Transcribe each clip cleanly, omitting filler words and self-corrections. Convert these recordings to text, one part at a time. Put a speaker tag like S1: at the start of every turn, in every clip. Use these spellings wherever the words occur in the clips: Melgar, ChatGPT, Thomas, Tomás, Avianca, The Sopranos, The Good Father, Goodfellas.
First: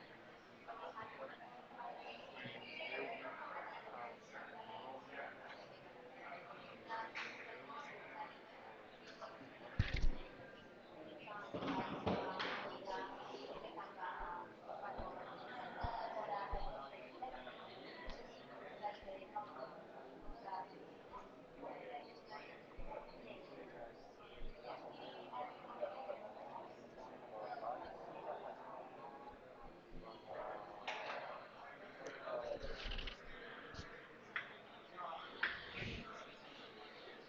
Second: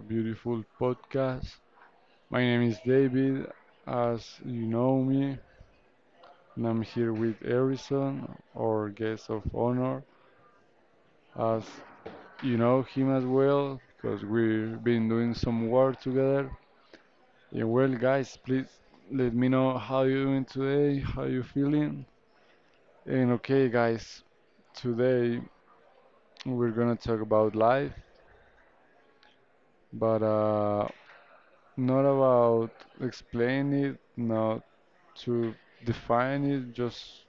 S1: beautiful podcast. My name is David, as you know me, and I'm here with Harrison, our guest of honor, as you know him as well, because we've been doing some work together. And well, guys, please let me know how you're doing today, how you feeling. And okay, guys, today we're gonna talk about life, but Not about explain it, not to define it, just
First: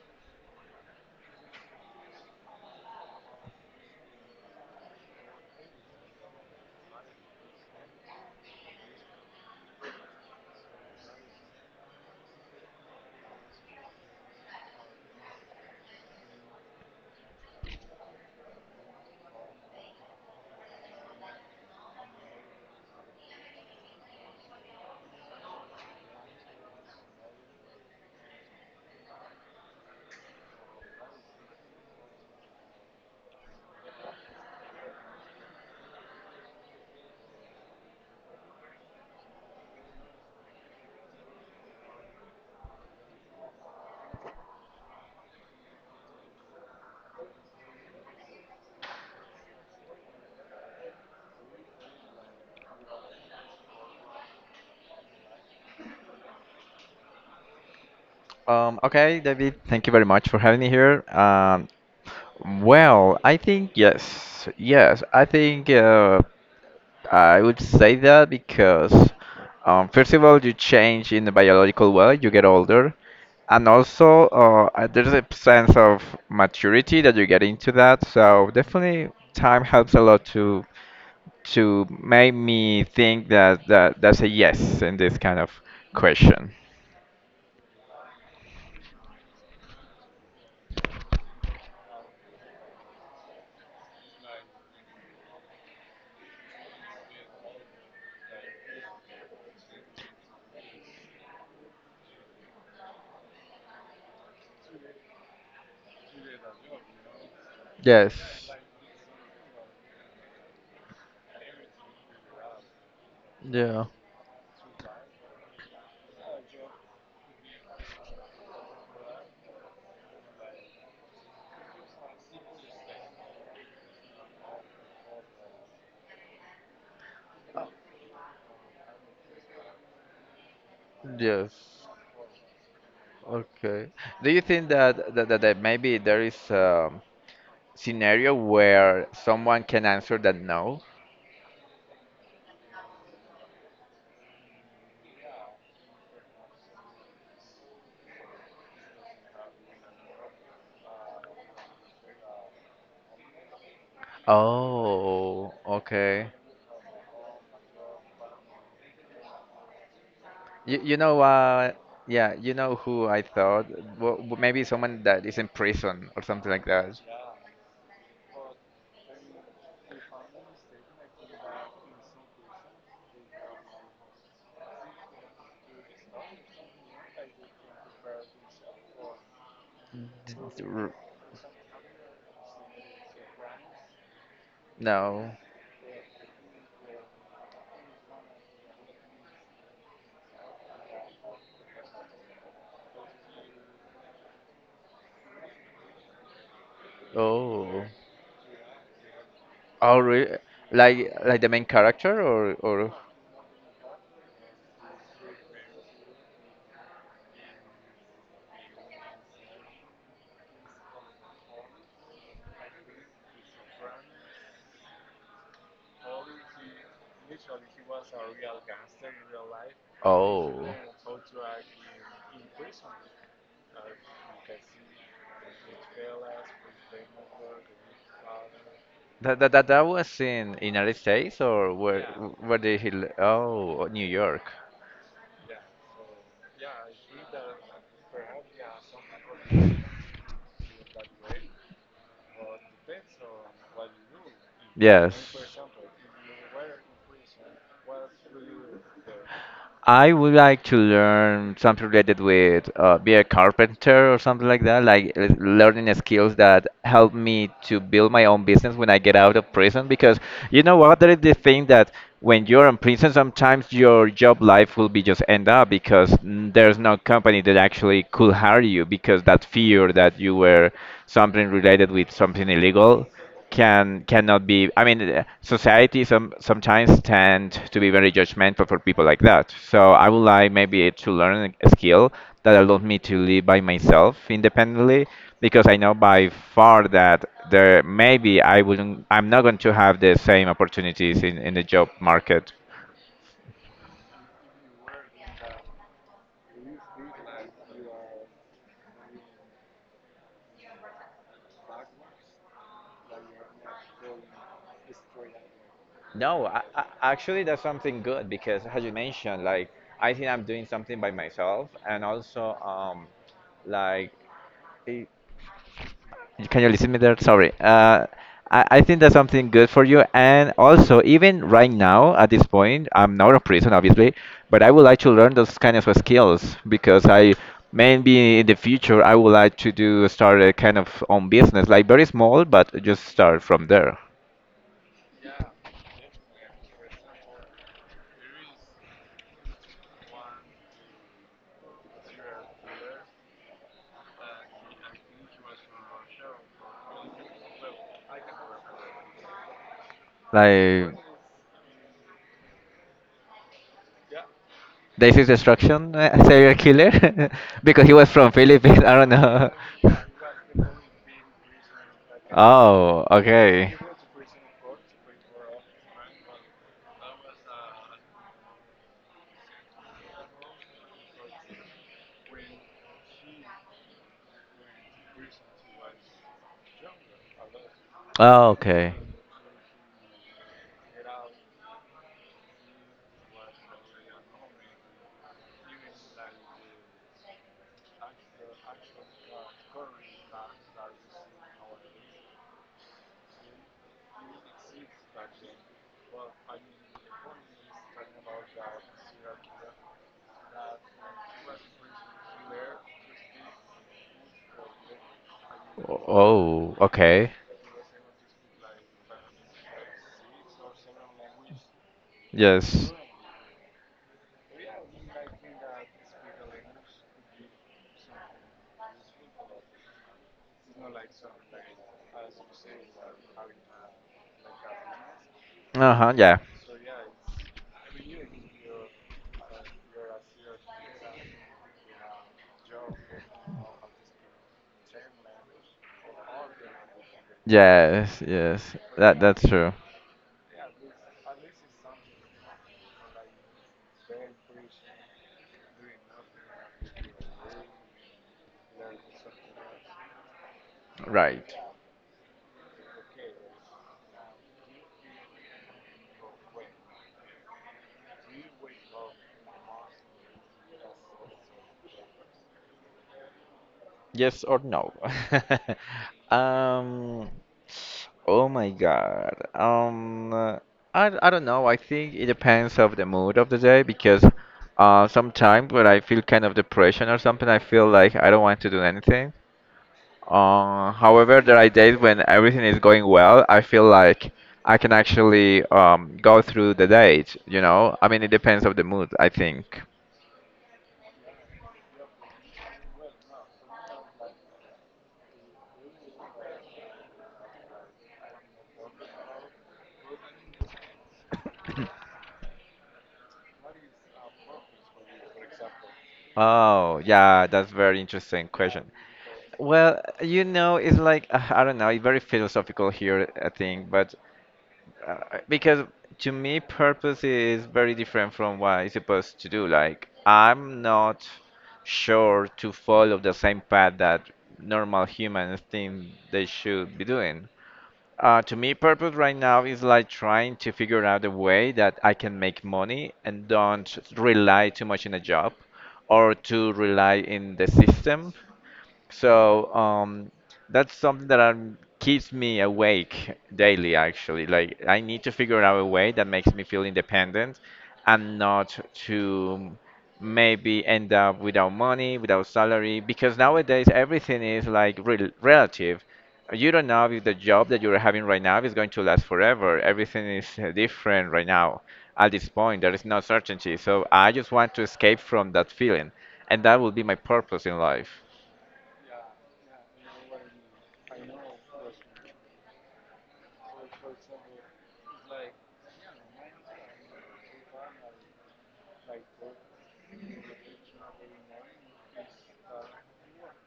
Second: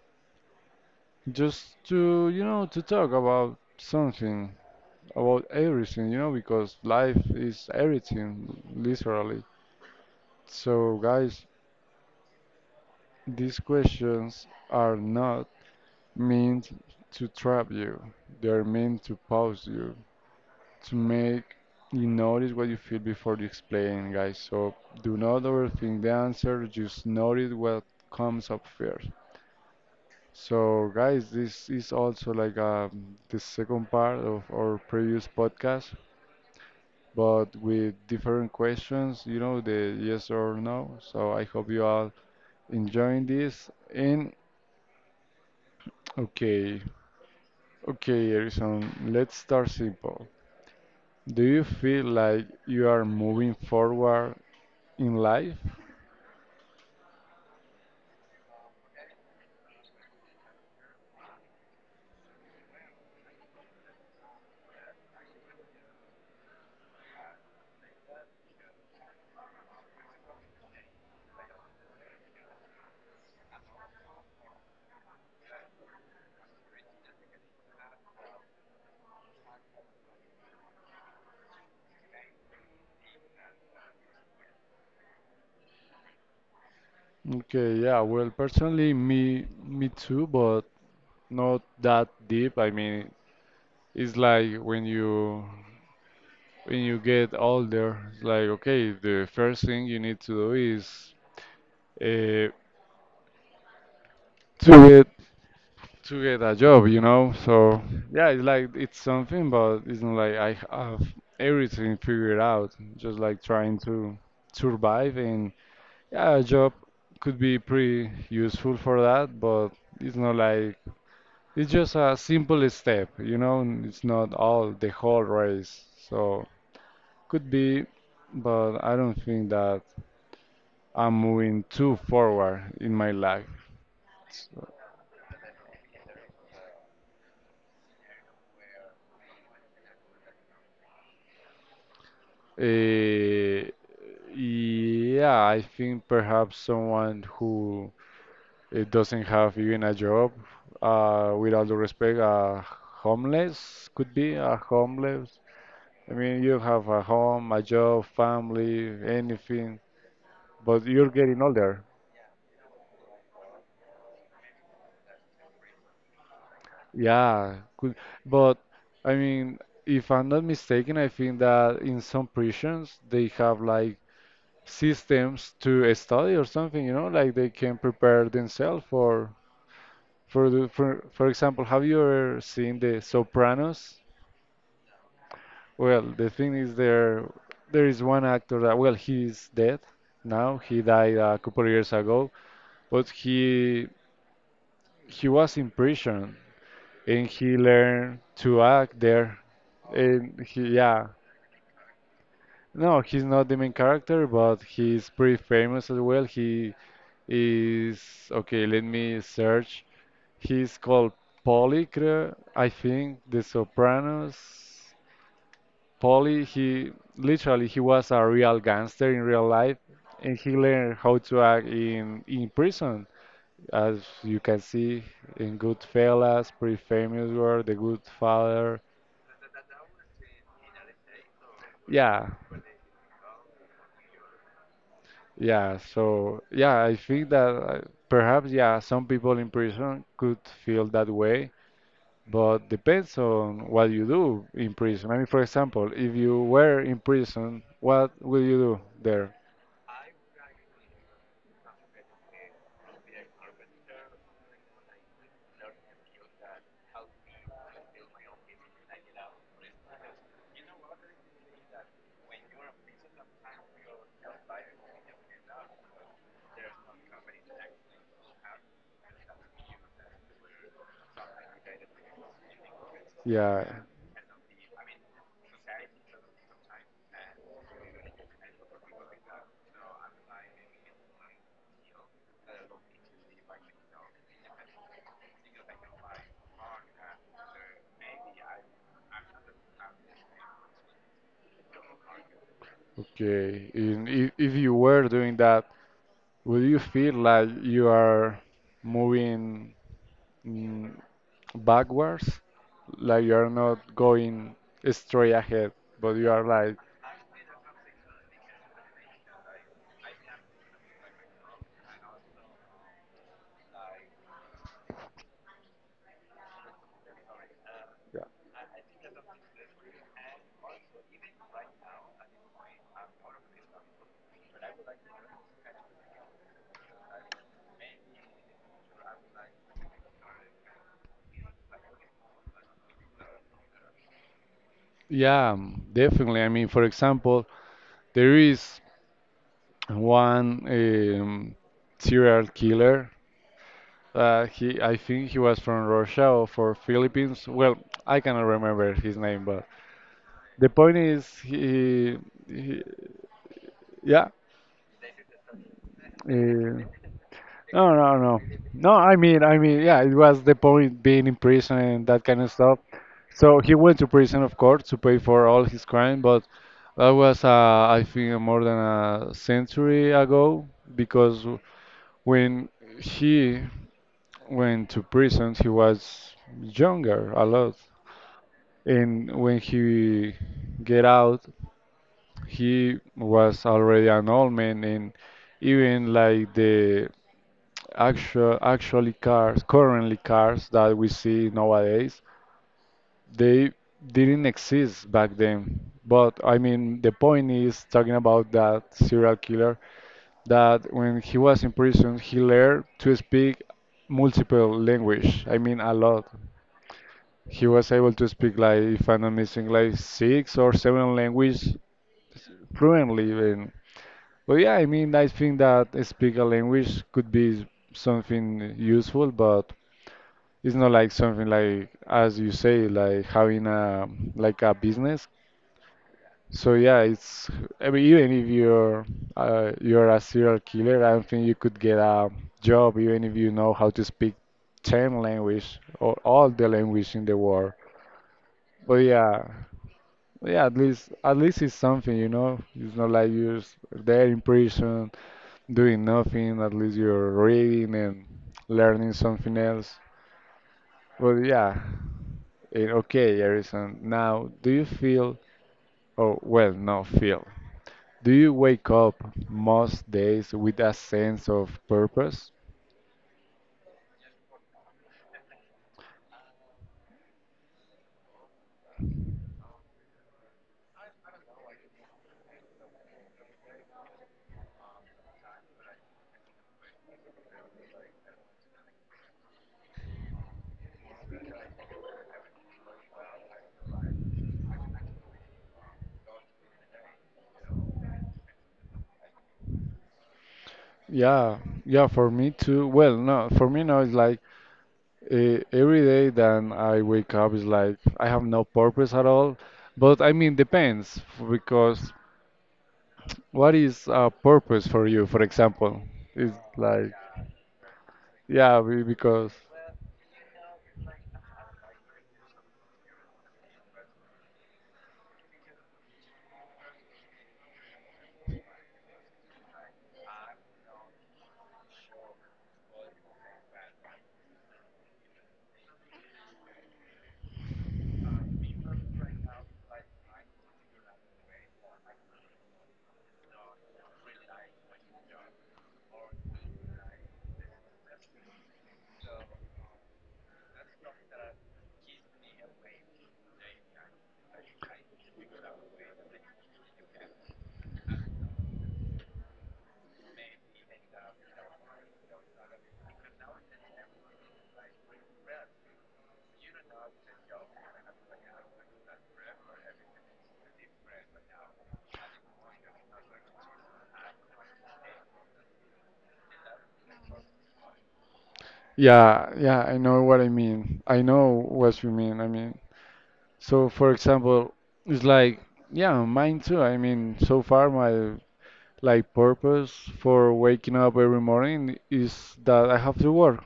S1: just to, you know, to talk about something, about everything, you know, because life is everything, literally. So guys, these questions are not meant to trap you. They are meant to pause you, to make you notice what you feel before you explain, guys. So do not overthink the answer, just notice what comes up first. So, guys, this is also like the second part of our previous podcast, but with different questions, you know, the yes or no. So, I hope you all enjoying this. And okay, okay, Erison, let's start simple. Do you feel like you are moving forward in life?
S2: Okay, David, thank you very much for having me here. Well, I think yes, yes, I think I would say that because first of all, you change in the biological way, you get older, and also there's a sense of maturity that you get into that. So definitely, time helps a lot to make me think that that's a yes in this kind of question.
S1: Okay, yeah, well, personally, me too, but not that deep. I mean, it's like when you get older, it's like okay, the first thing you need to do is uh, to get to get a job, you know. So
S2: Yes.
S1: yeah, it's like it's something, but it's not like I have everything figured out. Just like trying
S2: Yeah.
S1: to survive, and yeah, a job could be pretty useful for that, but it's not like it's just a simple step, you know. It's not all the whole race, so could be, but I don't think that. I'm moving
S2: Yes.
S1: too forward in my life.
S2: Okay. Do you
S1: So,
S2: think that maybe there is a scenario where someone can answer that no?
S1: eh, yeah, I think perhaps someone who doesn't have even a job, with all due respect, homeless could be a homeless.
S2: Oh,
S1: I
S2: okay.
S1: mean, you have a home, a job, family, anything,
S2: You,
S1: but
S2: you
S1: you're
S2: know
S1: getting
S2: what?
S1: older.
S2: Yeah, you know who I thought? Well, maybe someone that is in prison or something like that.
S1: Yeah, could, but I mean, if I'm not mistaken, I think that in some prisons they have like systems to a study or something, you know, like they can prepare themselves for
S2: D- d- r-
S1: for example, have you ever seen The Sopranos?
S2: No.
S1: Well, the thing is there is one actor that well he's dead now. He died a couple of years ago, but he was in prison and he
S2: Oh.
S1: learned to act there.
S2: Oh, really?
S1: And he yeah.
S2: Like the main character or
S1: No, he's not the main character, but he's pretty famous as well. He is okay, let me search. He's called I think, The Sopranos. Polly, he literally he was a real gangster in real life, and
S2: oh.
S1: he learned how to act in prison. As you can see in Goodfellas, pretty famous were The Good Father.
S2: That was in United States or where
S1: Yeah,
S2: where did he? Oh, New York.
S1: yeah, so yeah, I think that perhaps yeah, some people in prison could feel that way, but depends on what you do in prison. I mean,
S2: Yes.
S1: for example, if you were in prison, what will you do there?
S2: I would like to learn something related with be a carpenter or something like that, like learning skills that help me to build my own business when I get out of prison. Because you know what, that is the thing that when you're in prison, sometimes your job life will be just end up because there's no company that actually could hire you because that fear that you were something related with something illegal
S1: Yeah,
S2: cannot be I mean society sometimes tend to be very judgmental for people like that, so I would like maybe to learn a skill that allows me to live by myself independently because I know by far that there maybe I'm not going to have the same opportunities in the job market.
S1: okay. In, if you were doing that, will you feel like you are moving mm, backwards? Like you are not going straight ahead, but you are
S2: No, I,
S1: like
S2: I, actually, that's something good because, as you mentioned, like I think I'm doing something by myself, and also, like can you listen me there? Sorry. I think that's something good for you. And also, even right now, at this point, I'm not a prison, obviously, but I would like to learn those kind of skills because I maybe in the future I would like to do start a kind of own business, like very small, but just start from there.
S1: yeah, definitely. I mean, for example, there is one serial killer. I think he was from Russia or for Philippines. Well, I cannot remember his name, but the
S2: Like
S1: point is, he yeah.
S2: this is destruction, serial
S1: Uh,
S2: killer, because he
S1: no,
S2: was
S1: no,
S2: from
S1: no,
S2: Philippines.
S1: no.
S2: I don't
S1: I mean,
S2: know.
S1: I mean, yeah. It was the point being in prison and that kind of stuff.
S2: Oh,
S1: So
S2: okay.
S1: he went to prison, of course, to pay for all his crime. But that was, I think, more than a century ago because. When he went to prison, he was younger a lot,
S2: Oh, okay.
S1: and when he get out, he was already an old man, and even like the actually cars, currently cars that we see nowadays, they didn't exist back then. But I mean, the point is talking about that serial killer that when he was in prison, he learned to speak multiple language. I mean, a lot.
S2: Oh, okay.
S1: He was able to speak like, if I'm not missing, like six or seven language
S2: Yes.
S1: fluently. And but yeah, I mean, I think that speak a language could be something useful, but it's not like something like, as you say, having a like a business.
S2: Uh-huh, yeah.
S1: So yeah, it's I mean, even if you're a serial killer, I don't think you could get a job even if you know how to speak 10 language or all the language in the world.
S2: Yes, yes.
S1: But
S2: That
S1: yeah,
S2: that's true.
S1: yeah, at least it's something, you know. It's not like there in prison doing nothing. At least you're reading and learning something else. But
S2: Right.
S1: yeah. Okay, Harrison. Now, do you feel, or well, not feel, do you wake up most days with a sense of purpose?
S2: Yes or no? Um, oh my God. I don't know. I think it depends of the mood of the day because sometimes when I feel kind of depression or something, I feel like I don't want to do anything. However, there are days when everything is going well. I feel like I can actually go through the date, you know? I mean, it depends on the mood, I think.
S1: Yeah, yeah, for me too. Well, no, for me now it's like every day that I wake up is like I have no purpose at all. But I mean, because what is a purpose for you, for example? It's
S2: Oh,
S1: like,
S2: yeah, that's very interesting question.
S1: because,
S2: Well, you know, it's like, I don't know, it's very philosophical here, I think, but Uh, because to me, purpose is very different from what I'm supposed to do. Like, I'm not sure to follow the same path that normal humans think they should be doing. To me, purpose right now is like trying to figure out a way that I can make money and don't rely too much on a job or to rely in the system, so that's something that keeps me awake daily, actually. Like, I need to figure out a way that makes me feel independent and not to maybe end up without money, without salary, because nowadays everything is like relative. You don't know if the job that you're having right now is going to last forever. Everything is different right now. At this point, there is no certainty. So I just want to escape from that feeling, and that will be my purpose in life.
S1: yeah, yeah, I know what I mean. I know what you mean. I mean. So, for example, it's like, yeah, mine too. I mean, so far my like purpose for waking up every morning is that I have to work.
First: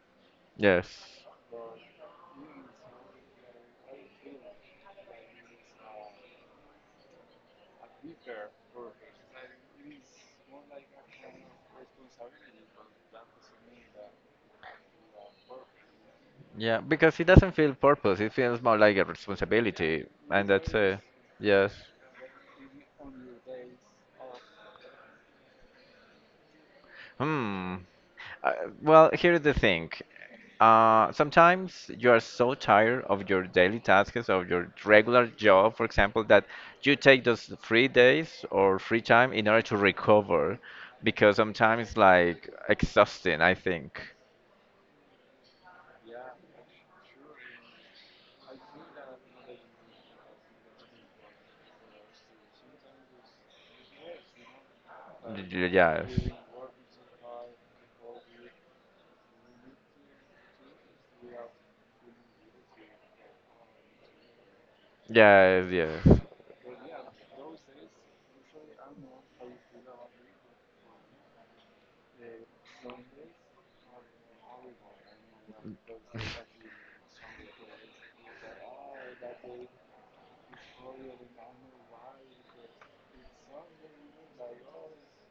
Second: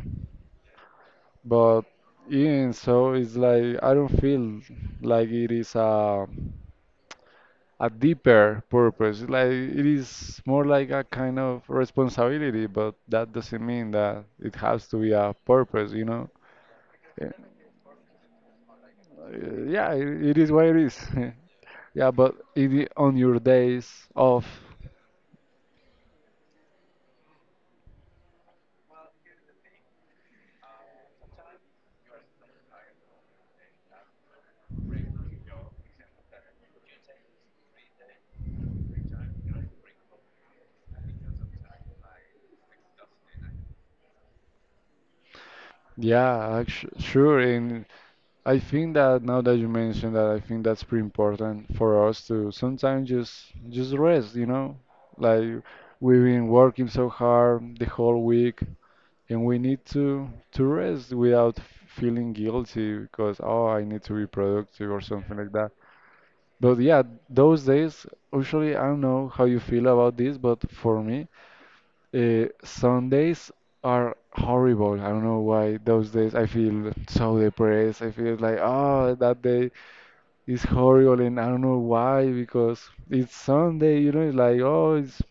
S2: Yes.
S1: But even so, it's like I don't feel like it is a deeper purpose. Like it is more like a kind of responsibility, but that doesn't mean that it has to be a purpose, you know?
S2: Yeah, because it
S1: Yeah,
S2: doesn't feel purpose. It feels more like a
S1: Yeah,
S2: responsibility,
S1: it
S2: and
S1: is what
S2: that's
S1: it is.
S2: yes.
S1: Yeah, on your days off,
S2: Hmm. Uh, well, here's the thing. Sometimes you are so tired of your daily tasks, of your regular job, for example, that you take those free days or free time in order to recover, because sometimes it's like exhausting, I think.
S1: yeah, actu sure. And I think that now that you mentioned that, I think that's pretty important for us to sometimes just rest, you know? Like we've
S2: Yes.
S1: been working so hard the whole week, and we need to rest without feeling guilty because oh, I need to be productive or something like
S2: Yes,
S1: that.
S2: yes.
S1: But yeah, those days, usually, I don't know how you feel about this, but for me, Sundays are horrible. I don't know why those days I feel so depressed. I feel like, oh, that day is horrible, and I don't know why, because it's Sunday, you know, it's like, oh, it's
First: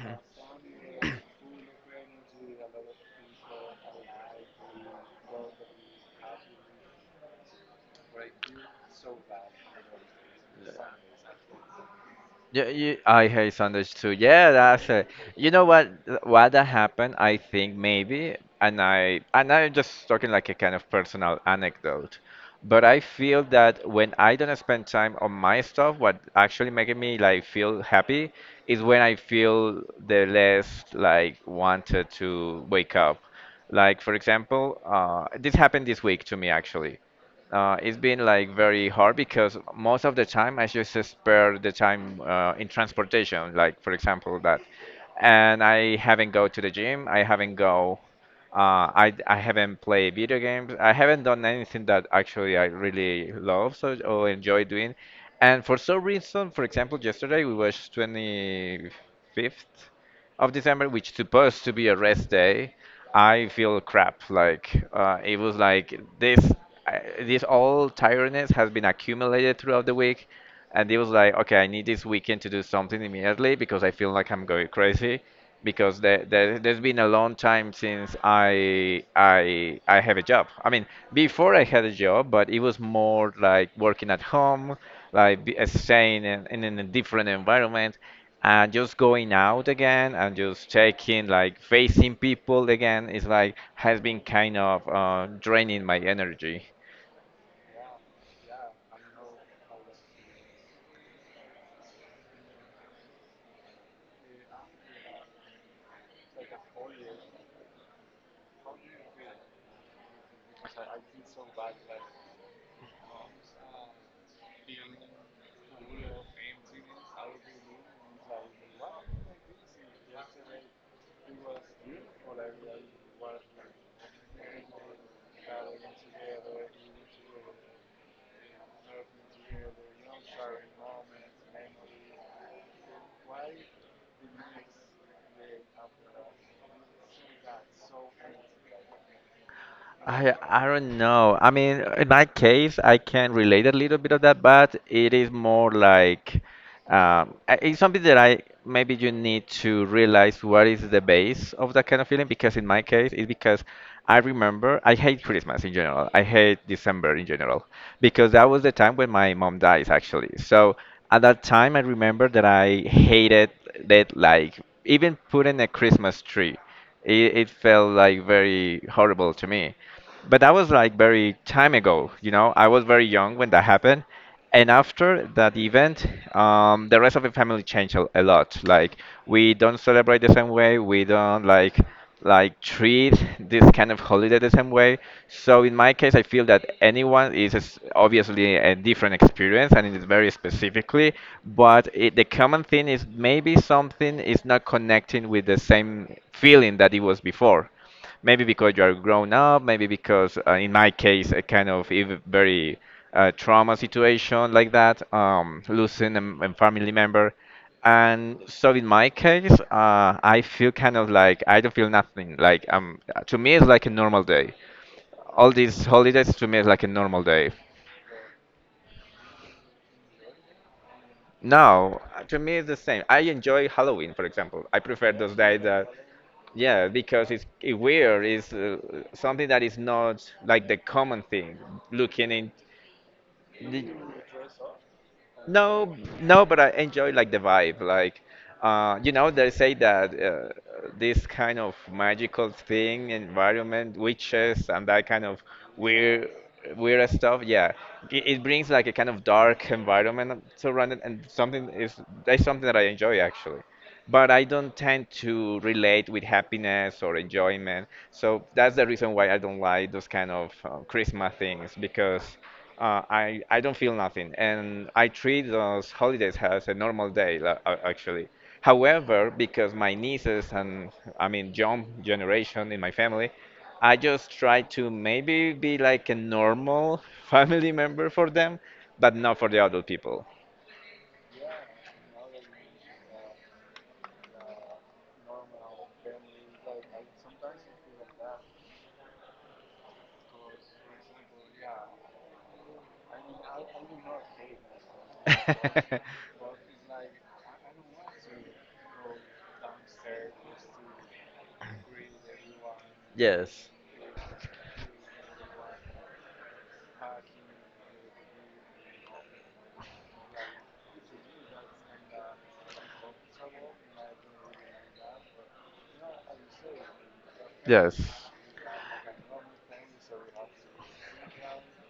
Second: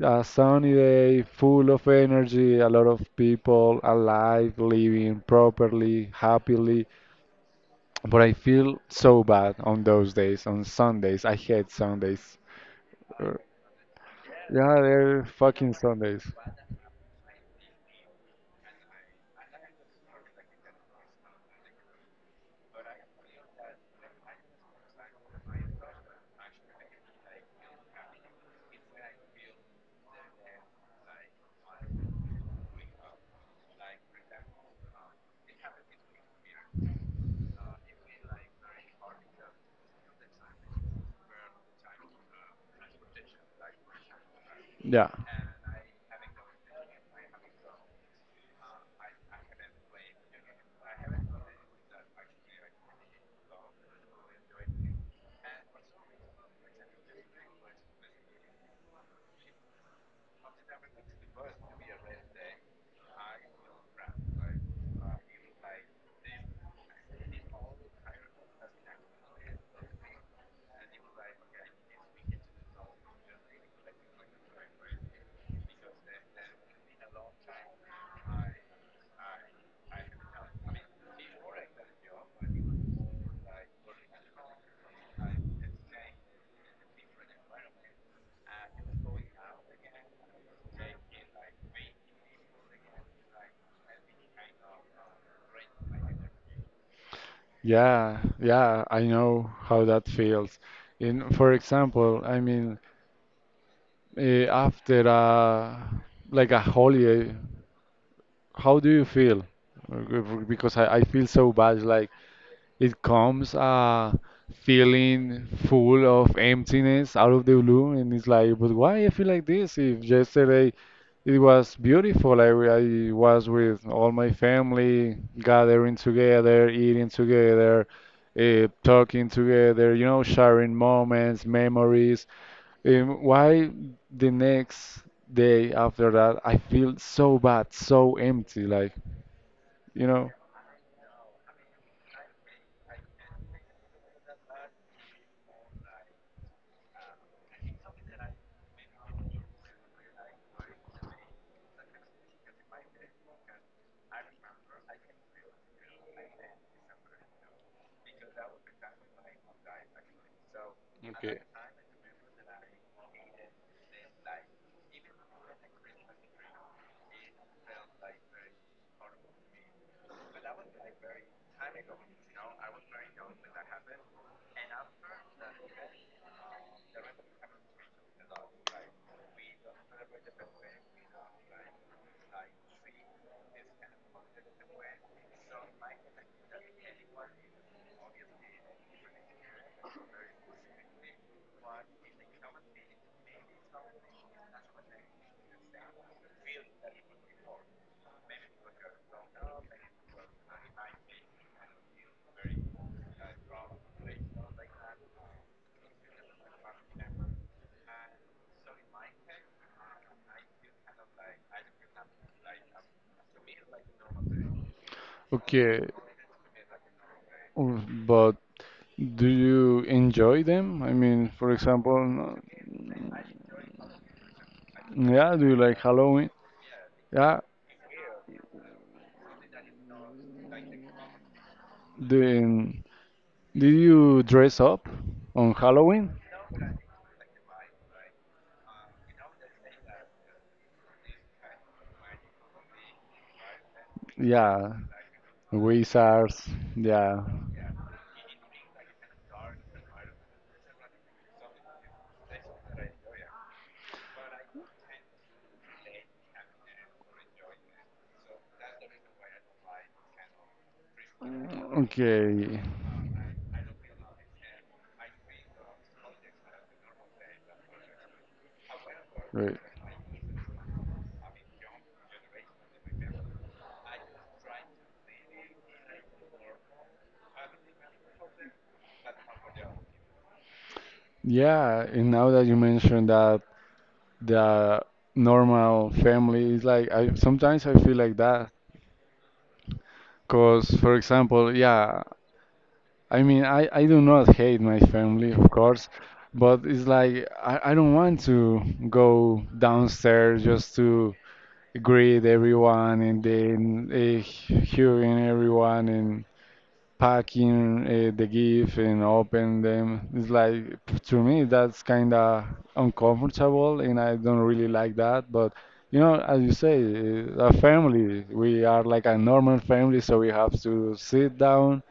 S1: a sunny day, full of energy, a lot of people alive, living properly, happily. But I feel so bad on those days, on Sundays. I hate Sundays.
S2: Yeah, I
S1: Or-
S2: hate Sundays too. Yeah,
S1: Yeah,
S2: that's it.
S1: they're
S2: You know
S1: fucking
S2: what?
S1: Sundays.
S2: What that happened? I think maybe, and I'm just talking like a kind of personal anecdote, but I feel that when I don't spend time on my stuff, what actually making me like feel happy is when I feel the less like wanted to wake up. Like for example, this happened this week to me actually. It's been like very hard because most of the time I just spare the time in transportation, like for example that,
S1: Yeah,
S2: and I haven't go to the gym. I haven't go. I haven't played video games. I haven't done anything that actually I really love so, or enjoy doing. And for some reason, for example, yesterday we was 25th of December, which supposed to be a rest day, I feel crap. Like it was like this, this all tiredness has been accumulated throughout the week, and it was like, okay, I need this weekend to do something immediately because I feel like I'm going crazy. Because there's been a long time since I have a job. I mean, before I had a job, but it was more like working at home, like staying in a different environment and just going out again and just checking like facing people again is like has been kind of draining my energy.
S1: yeah. I know how that feels. In, for example, I mean, after a like a holiday, how do you feel? Uh, Because I feel so bad. Like it comes feeling full of emptiness out of the blue, and it's like, but why I feel like this? If yesterday it was beautiful, I was with all my family, gathering together, eating together, talking together, you know, sharing moments, memories. Why the next day after that I feel so bad, so empty, like, you know?
S2: I don't know. I mean, in my case, I can relate a little bit of that, but it is more like it's something that I maybe you need to realize what is the base of that kind of feeling. Because in my case, it's because I remember I hate Christmas in general. I hate December in general because that was the time when my mom dies actually. So at
S1: Okay.
S2: that time, I remember that I hated that, like even putting a Christmas tree. It felt like very horrible to me. But that was like very time ago, you know. I was very young when that happened. And after that event, the rest of the family changed a lot. Like we don't celebrate the same way. We don't like treat this kind of holiday the same way. So in my case, I feel that anyone is obviously a different experience and it is very specifically, but the common thing is maybe something is not connecting with the same feeling that it was before. Maybe because you are grown up, maybe because, in my case, a kind of very trauma situation like that, losing a family member. And so in my case, I feel kind of like I don't feel nothing. Like to me, it's like a normal day. All these
S1: Okay,
S2: holidays to me is like a normal day.
S1: but do you enjoy them? I mean, for example,
S2: No, to me it's the same. I enjoy Halloween, for example. I prefer those
S1: yeah, do you
S2: days
S1: like
S2: that
S1: Halloween?
S2: yeah, because
S1: Yeah,
S2: it's it weird. It's something that is not like the common thing. Looking in,
S1: then did
S2: the-
S1: you dress up on
S2: no,
S1: Halloween?
S2: no, but I enjoy like the vibe. Like, they say that this kind of magical thing, environment, witches,
S1: Yeah,
S2: and that kind of weird,
S1: wizards.
S2: weird
S1: Yeah,
S2: stuff. Yeah, it brings like a kind of dark environment surrounded, and something is that's something that I enjoy actually, but I don't tend to relate with happiness or enjoyment. So that's the reason why I don't like those kind of Christmas things because
S1: okay.
S2: I don't feel nothing, and I treat those holidays as a normal day actually. However,
S1: Right.
S2: because my nieces and I mean young generation in my family, I just try to maybe be like a normal family member for them, but not for the adult people.
S1: Yeah, and now that you mentioned that the normal family is like, I sometimes I feel like that. Cause for example, yeah, I mean, I do not hate my family, of course, but it's like I don't want to go downstairs just to greet everyone and then
S2: Yes.
S1: uh, hearing everyone and packing the gift and open them. It's like to me that's kind of uncomfortable, and I don't really like that. But you know, as you say, a
S2: Yes.
S1: family, we are like a normal family, so we have to sit down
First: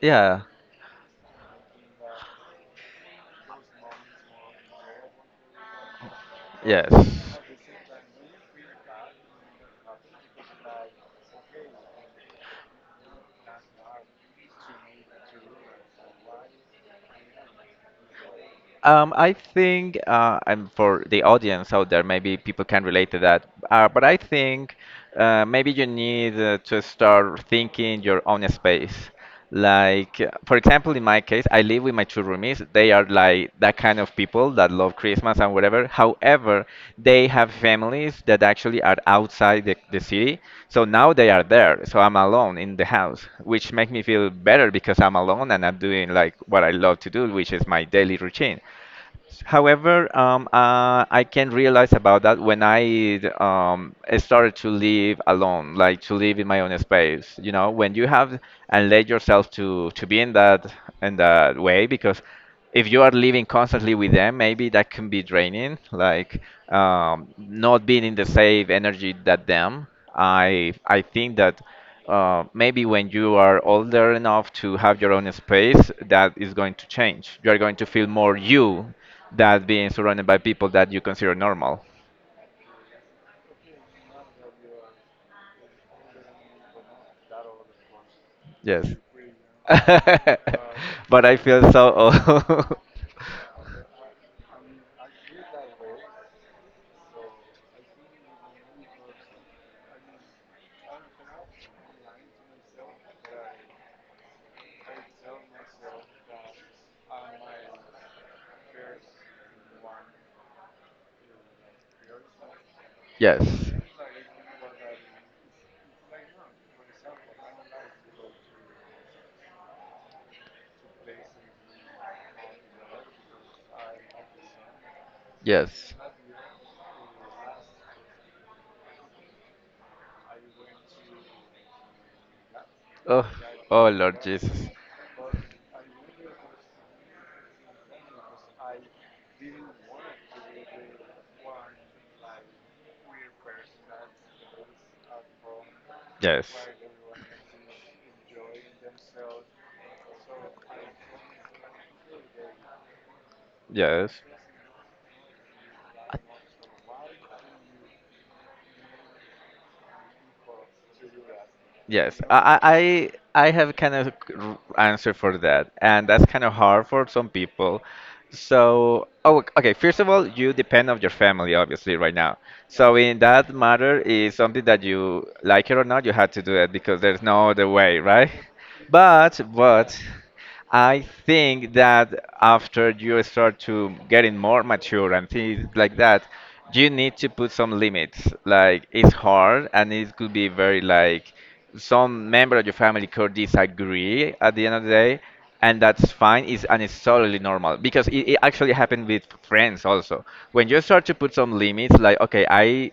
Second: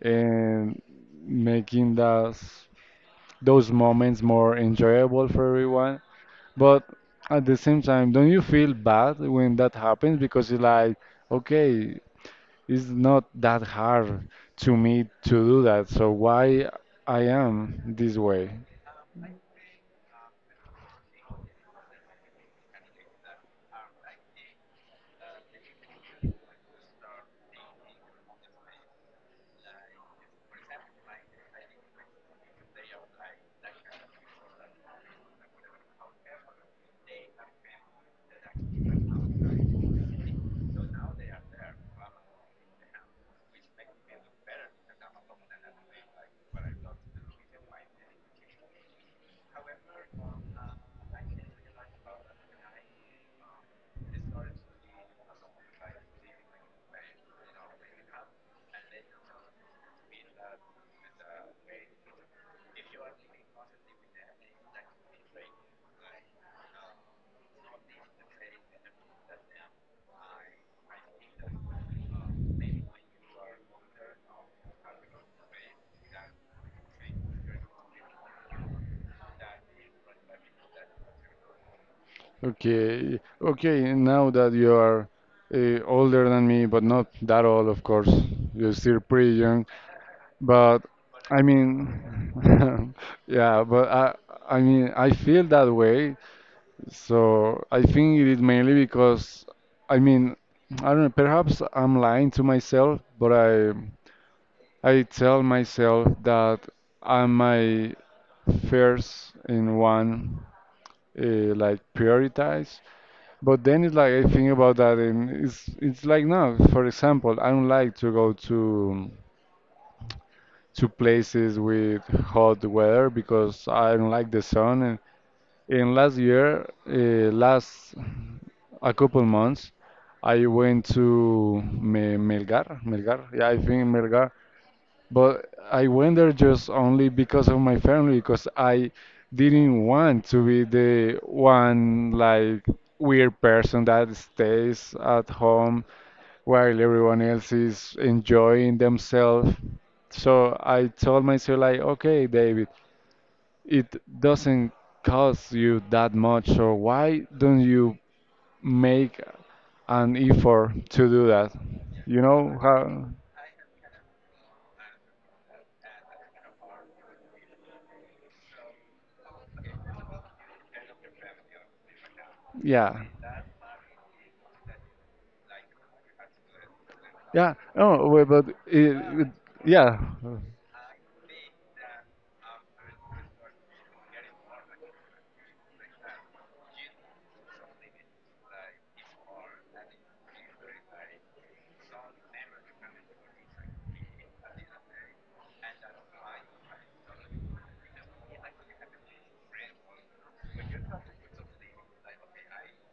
S2: Yeah.
S1: and making those moments more enjoyable for everyone. But
S2: Yes.
S1: at the same time, don't you feel bad when that happens? Because it's like, okay, it's not that hard to me to do that, so why I am this way?
S2: I think, and for the audience out there, maybe people can relate to that. But I think maybe you need to start thinking your own space. Like, for example, in my case, I live with my two roomies. They are like that kind of people that love Christmas and whatever. However, they have families that actually are outside the city. So now they are there. So I'm alone in the house, which makes me feel better because I'm alone and I'm doing like what I love to do, which is my daily routine. However, I can realize about that when I started to live alone, like to live in my own space. When you have and let yourself to be in that way, because if you are living constantly with them, maybe that can be draining. Like not being in the same energy that them. I think that maybe when you are older enough to have your own space, that is going to change. You are going to feel more you that being surrounded by people that you consider normal.
S1: Okay, now that you are older than me, but not that old, of course, you're
S2: Yes.
S1: still pretty young, but
S2: But I
S1: I
S2: feel so old.
S1: mean, yeah, but I mean, I feel that way, so I think it is mainly because, I mean, I don't know, perhaps I'm lying to myself, but I. I tell myself that I'm my first in one like prioritize. But
S2: Yes.
S1: then it's like I think about that and it's like no, for example, I don't like to go to places with hot weather because I don't like the sun.
S2: Yes.
S1: And last year, last a couple months, I went to Me Melgar, Melgar.
S2: Oh,
S1: Yeah, I think
S2: oh Lord
S1: Melgar.
S2: Jesus.
S1: But I went there just only because of my family, because I didn't want to be the one like weird person that stays at home
S2: Yes.
S1: while everyone else is enjoying themselves. So I told myself like, okay, David, it
S2: Yes.
S1: doesn't cost you that much, so why don't you make an effort to do that?
S2: Yes,
S1: You know
S2: I,
S1: how?
S2: I I have kind of answer for that, and that's kind of hard for some people. So, oh, okay. Ok, first of all, you depend on your family, obviously, right now. So,
S1: Yeah.
S2: in that matter, is something that you like it or not, you had to do it because there's no
S1: Yeah.
S2: other way,
S1: Oh, well,
S2: right?
S1: but it,
S2: But.
S1: yeah. uh,
S2: I think that after you start to getting more mature and things like that, you need to put some limits. Like it's hard and it could be very like some member of your family could disagree at the end of the day, and that's fine. It's and it's totally normal because it actually happened with friends also. When you start to put some limits, like okay, I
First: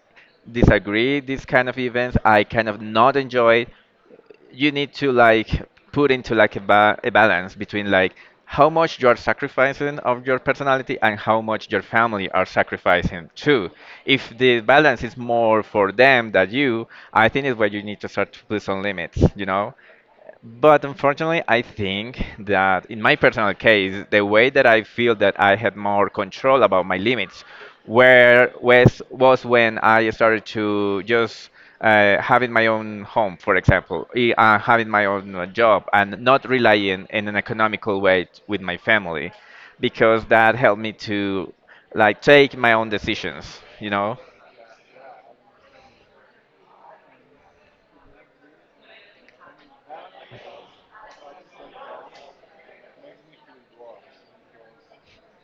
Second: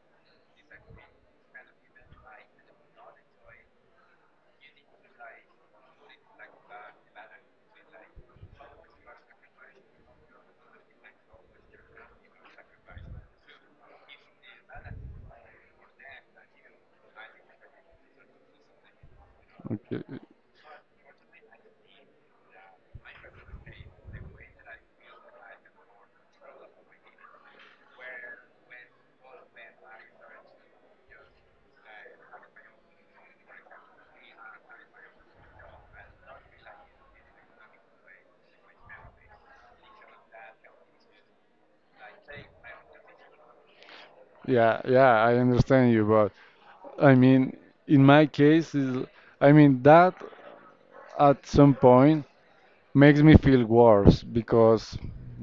S2: disagree these kind of events, I kind of not enjoy it, you need to like put into like a balance between like how much you're sacrificing of your personality and how much your family are sacrificing too. If the balance is more for them than you, I think is where you need to start to put some limits, you know?
S1: Okay.
S2: But unfortunately, I think that in my personal case, the way that I feel that I had more control about my limits where was when I started to just having my own home, for example, having my own job, and not relying in an economical way with my family, because that helped me to like take my own decisions. You know?
S1: Yeah, yeah, I understand you, but I mean, in my case, is I mean that at some point makes me feel worse because,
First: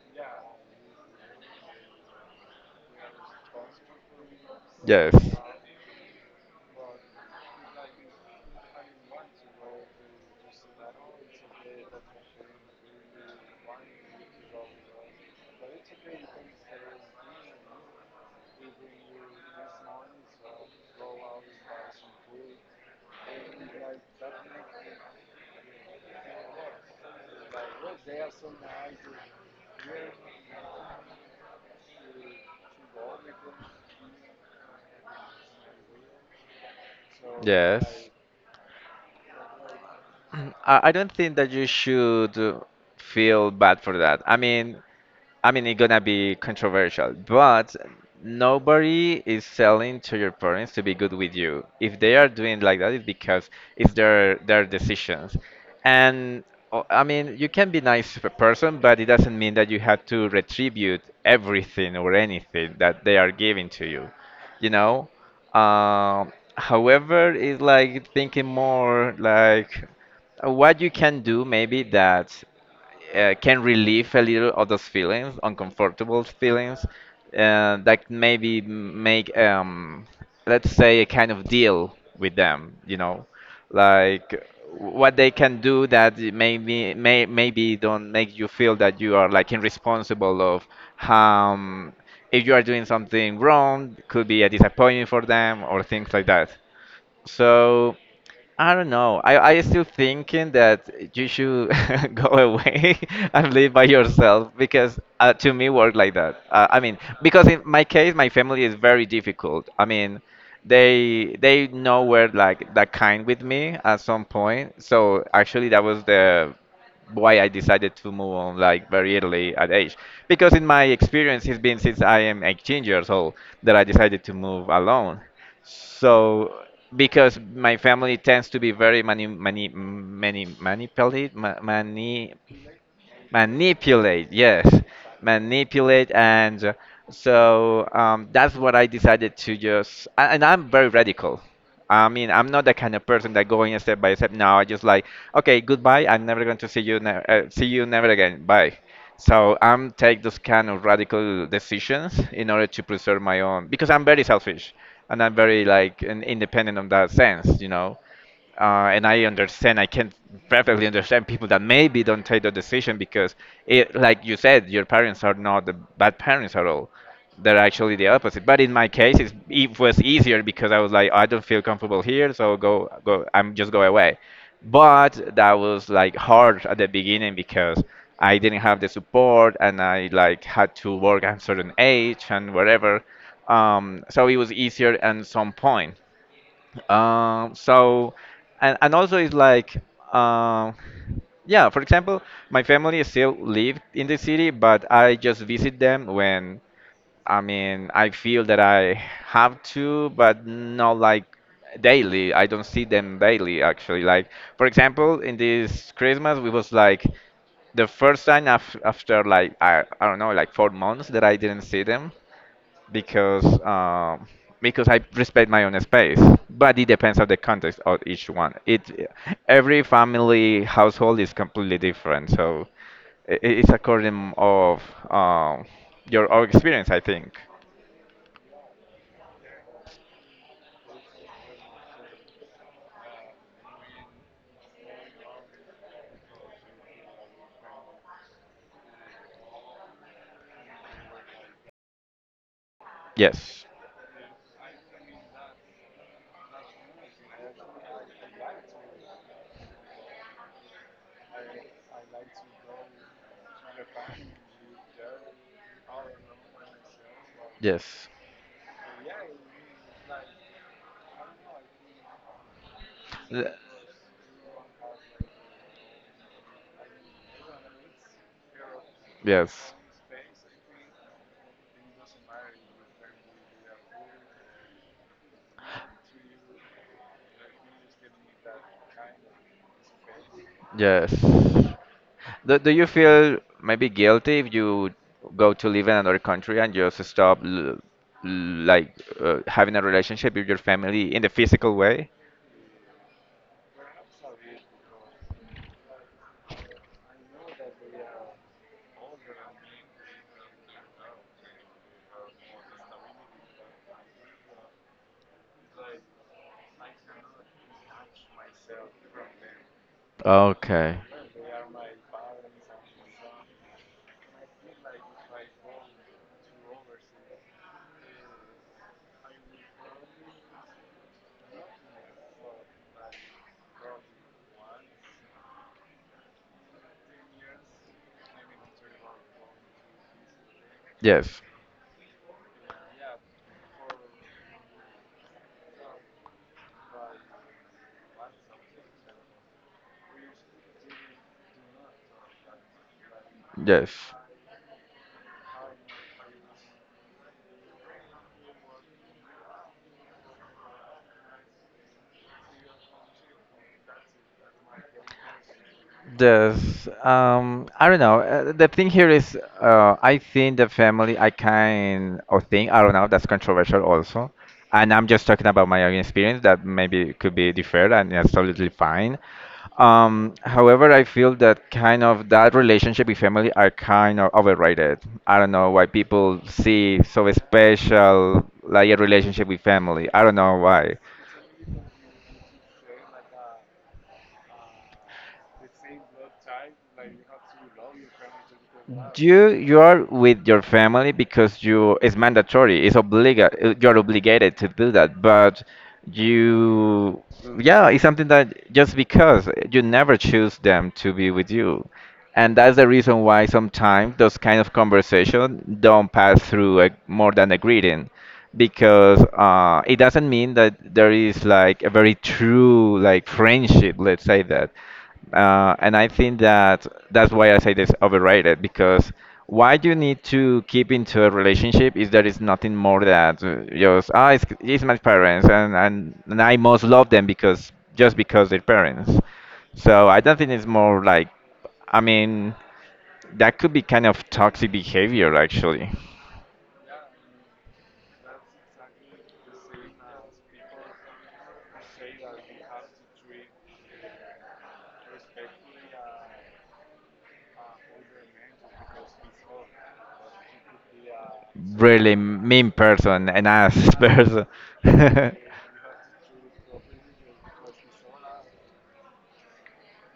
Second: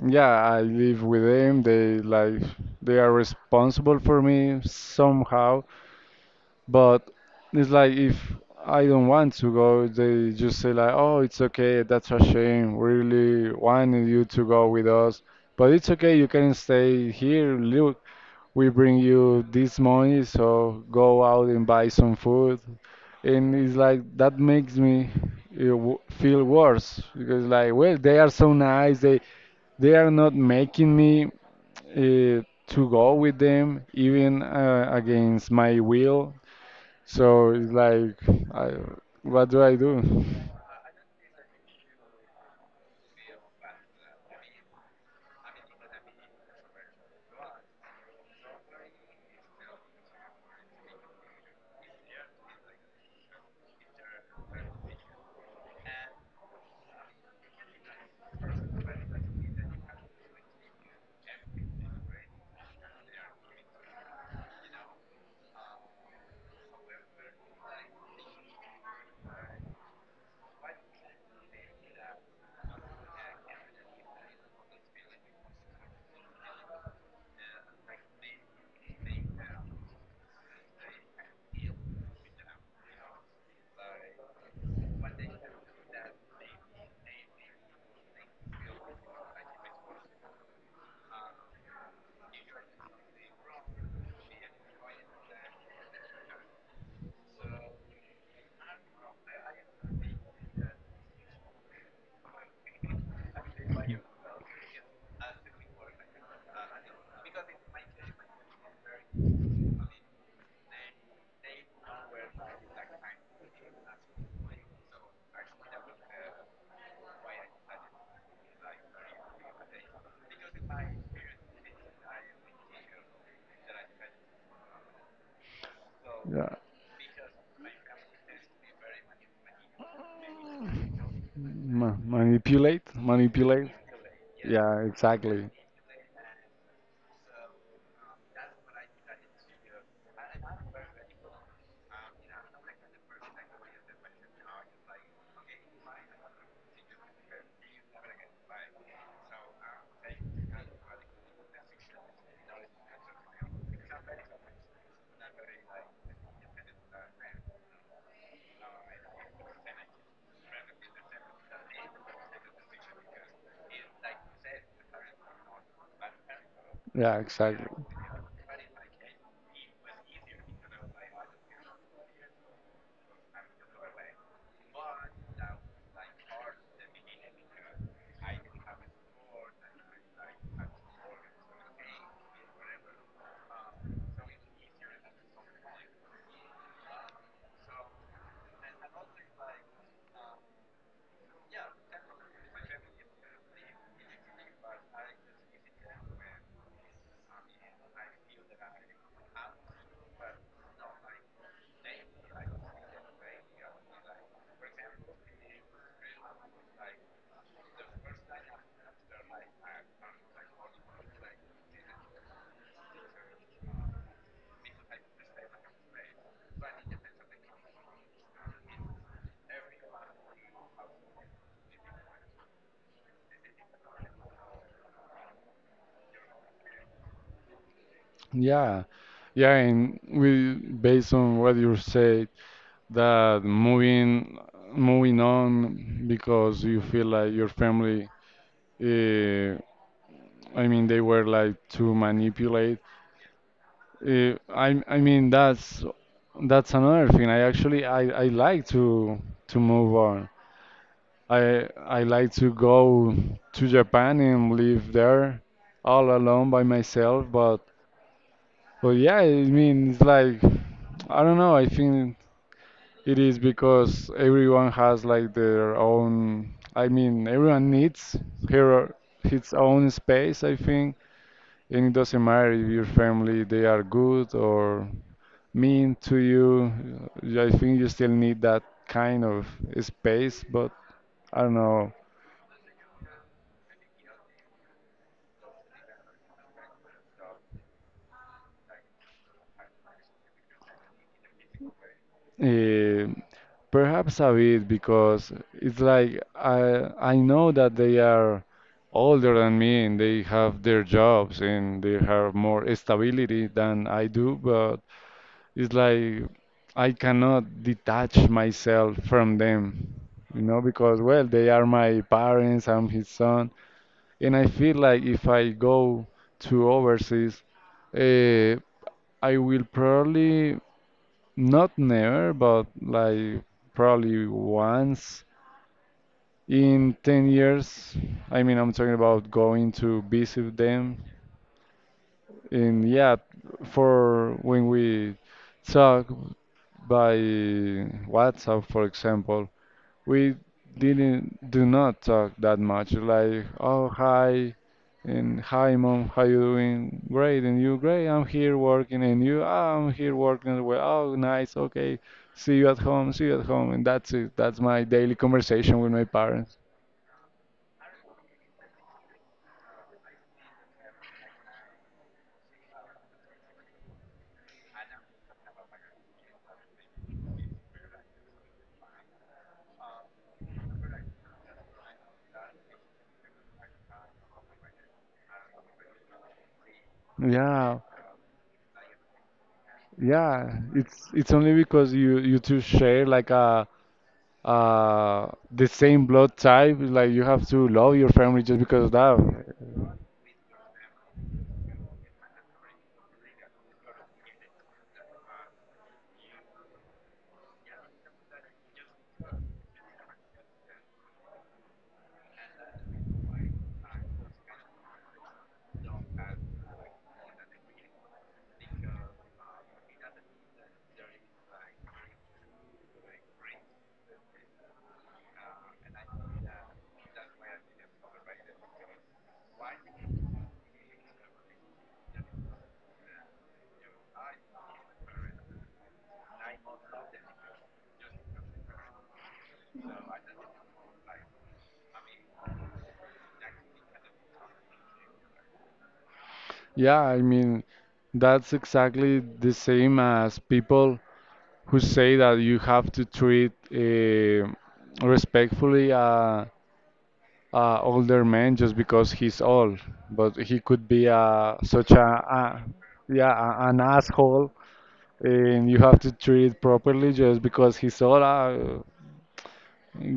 S1: yeah, I live with them. They like they are responsible for me
S2: Yes.
S1: somehow. But it's like if I don't want to go, they just say like, "Oh, it's okay. That's a shame. We really wanted you to go with us, but it's okay. You can stay here. Look, we bring you this money, so go out and buy some food." And it's like that makes me feel worse because like, well, they are so nice. They are not making me uh, to go with them even against my will, so it's
S2: Yes.
S1: like, I, what do I do?
S2: I don't think that you should feel bad for that. I mean, it's gonna be controversial, but nobody is selling to your parents to be good with you. If they are doing like that, it's because it's their decisions. And I mean, you can be nice person, but it doesn't mean that you have to retribute everything or anything that they are giving to you. You know. However, it's like thinking more like what you can do maybe that can relieve a little of those feelings, uncomfortable feelings, that maybe make, let's say, a kind of deal with them, you know, like what they can do that it maybe don't make you feel that you are like irresponsible of um, if you are doing something wrong, could be a disappointment for them or things like that. So. I don't know. I still thinking that you should go away and live by yourself because to me work like that. I mean, because in my case, my family is very difficult. I mean, they know were like that kind with me at some point. So actually, that was the why I decided to move on like very early at age. Because in my experience, it's been since I am 18 years old that I decided to move alone. So
S1: Yeah.
S2: because my family tends to be very manipulative, ma
S1: Ma
S2: mani
S1: manipulate, manipulate.
S2: manipulate yes
S1: Yeah, exactly.
S2: manipulate and so that's what I decided to just and I'm very radical. I mean, I'm not the kind of person that going step by step. Now I just like okay goodbye, I'm never going to see you see you never again, bye. So I'm take those kind of radical decisions in order to preserve my own because I'm very selfish and I'm very like independent on that sense, you know. And I understand, I can perfectly understand people that maybe don't take the decision because, it, like you said, your parents are not the bad parents at all.
S1: Yeah,
S2: They're
S1: exactly.
S2: actually the opposite. But in my case, it's, it was easier because I was like, I don't feel comfortable here, so go, go, I'm just go away. But that was like hard at the beginning because I didn't have the support and I like had to work at a certain age and whatever. So it was easier at some point, so, and also it's like, um, yeah, for example, my family still live in the city, but I just visit them when, I mean, I feel that I have to, but not like daily. I don't see them daily, actually. Like, for example, in this Christmas, we was like, the first time af after like I don't know like 4 months that I didn't see them because um, because I respect my own space, but it depends on the context of each one. It every family household is completely different, so it's according of um, your own experience, I think.
S1: Yeah, yeah, and we based on what you said that moving on because you feel like your family, uh, I mean, they were like too manipulate.
S2: Yes,
S1: I mean that's another thing. I actually I like to move on. I like to go to Japan and live there all alone by myself.
S2: yes,
S1: But yeah, I mean it's like I don't know. I think it is
S2: Th-
S1: because everyone has like their own. I mean everyone needs her his
S2: yes,
S1: own space. I think, and it doesn't matter if your family they are good or mean to you. I think you still need that kind of space, but
S2: yes.
S1: I don't know.
S2: Do you feel maybe guilty if you go to live in another country and just stop l like having a relationship with your family in the physical way?
S1: eh, Perhaps a bit because it's like I know that they are older than me and they have their jobs and they have more stability than I do, but it's like I cannot detach myself from them, you know,
S2: Okay.
S1: because well, they are my parents, I'm his son. And I feel like if I go to overseas, uh, I will probably not never, but like probably once in 10 years. I mean, I'm talking about going to visit them.
S2: Yes,
S1: And yeah, for when we talk by WhatsApp, for example, we didn't do not talk that much. Like, oh
S2: yes,
S1: hi, and hi mom, how you doing? Great, and you great. I'm here working, and you, "Ah, I'm here working as well. Oh nice, okay. See you at home. See you at home," and that's it. That's my daily conversation with my parents.
S2: yes. I don't know. The thing here is, I think the family, I kind of think, I don't know, that's controversial also. And I'm just talking about my own experience that maybe could be different and that's totally fine. However, I feel that kind of that relationship with family are kind of overrated. I don't know why people see so
S1: Yeah,
S2: special like a relationship with family. I don't
S1: yeah.
S2: know why.
S1: It's only because you two share like a the same blood type. Like you have to love your family just because of that.
S2: You are with your family because you it's mandatory. It's obliga you're obligated to do that. But you yeah, it's something that just because you never choose them to be with you. And that's the reason why sometimes those kind of conversation don't pass through a, more than a greeting because it doesn't mean that there is like a very true like friendship, let's say that. And I think that that's why I say it's overrated because why you need to keep into a relationship is there is nothing more that just ah it's my parents and I must love them because just because they're parents. So I don't think it's more like I mean that could be kind of toxic behavior actually.
S1: Yeah, I mean, that's exactly the same as people who say that you have to treat respectfully a older man just because he's old, but he could be a, such
S2: Really
S1: a
S2: mean person,
S1: yeah
S2: and
S1: a, an
S2: ass person.
S1: asshole, and you have to treat it properly just because he's old.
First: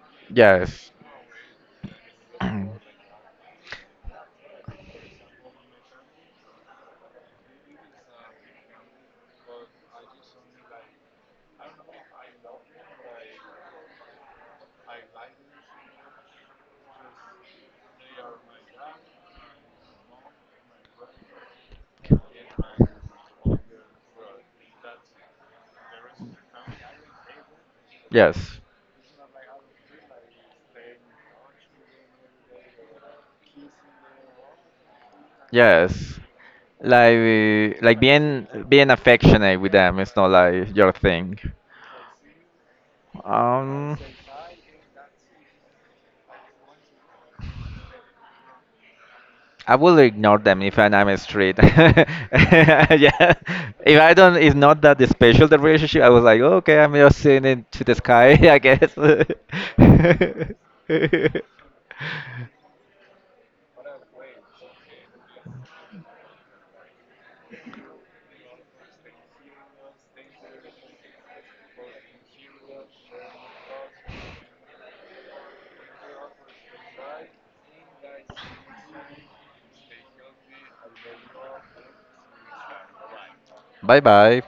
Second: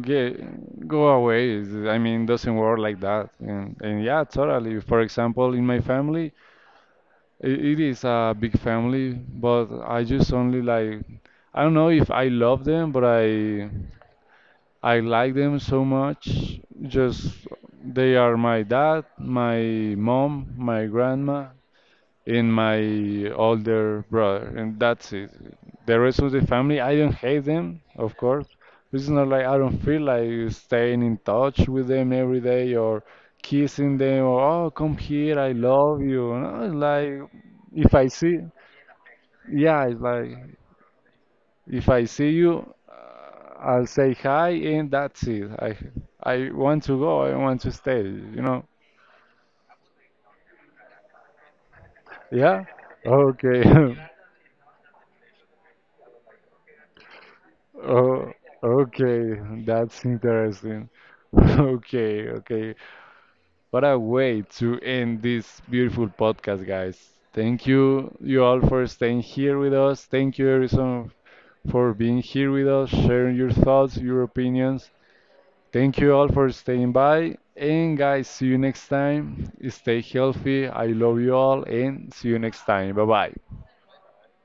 S1: Get,
S2: Yes,
S1: go away. It's, I mean, doesn't work like that. And yeah, totally. For example, in my family. It is a big family, but I just only like I don't know if I love them, but I like them so much. Just they are my dad, my mom, my grandma in my older brother, and that's it. The rest of the family, I don't hate them, of course.
S2: yes.
S1: It's not like I don't feel like staying in touch with them every day or kissing them or oh come here, I love
S2: Yes.
S1: you. No, it's like if
S2: Like
S1: I see,
S2: being affectionate with
S1: yeah,
S2: them
S1: it's
S2: is not
S1: like
S2: like your thing.
S1: if I see you, I'll
S2: Um,
S1: say hi and that's it. I want to go, I want to stay, you know?
S2: I will ignore them if I'm on the street. Yeah,
S1: Yeah? Okay.
S2: if I don't, it's not that special the relationship. I was like, okay, I'm just seeing it to the sky,
S1: Oh,
S2: I guess.
S1: okay, that's interesting. Okay, okay. What a way to end this beautiful podcast, guys. Thank you, you all, for staying here with us. Thank you, Harrison, for being here with us, sharing your thoughts, your opinions. Thank you all for staying by. And, guys, see you next time. Stay healthy. I love you all, and see you next time. Bye bye.
S2: Bye bye.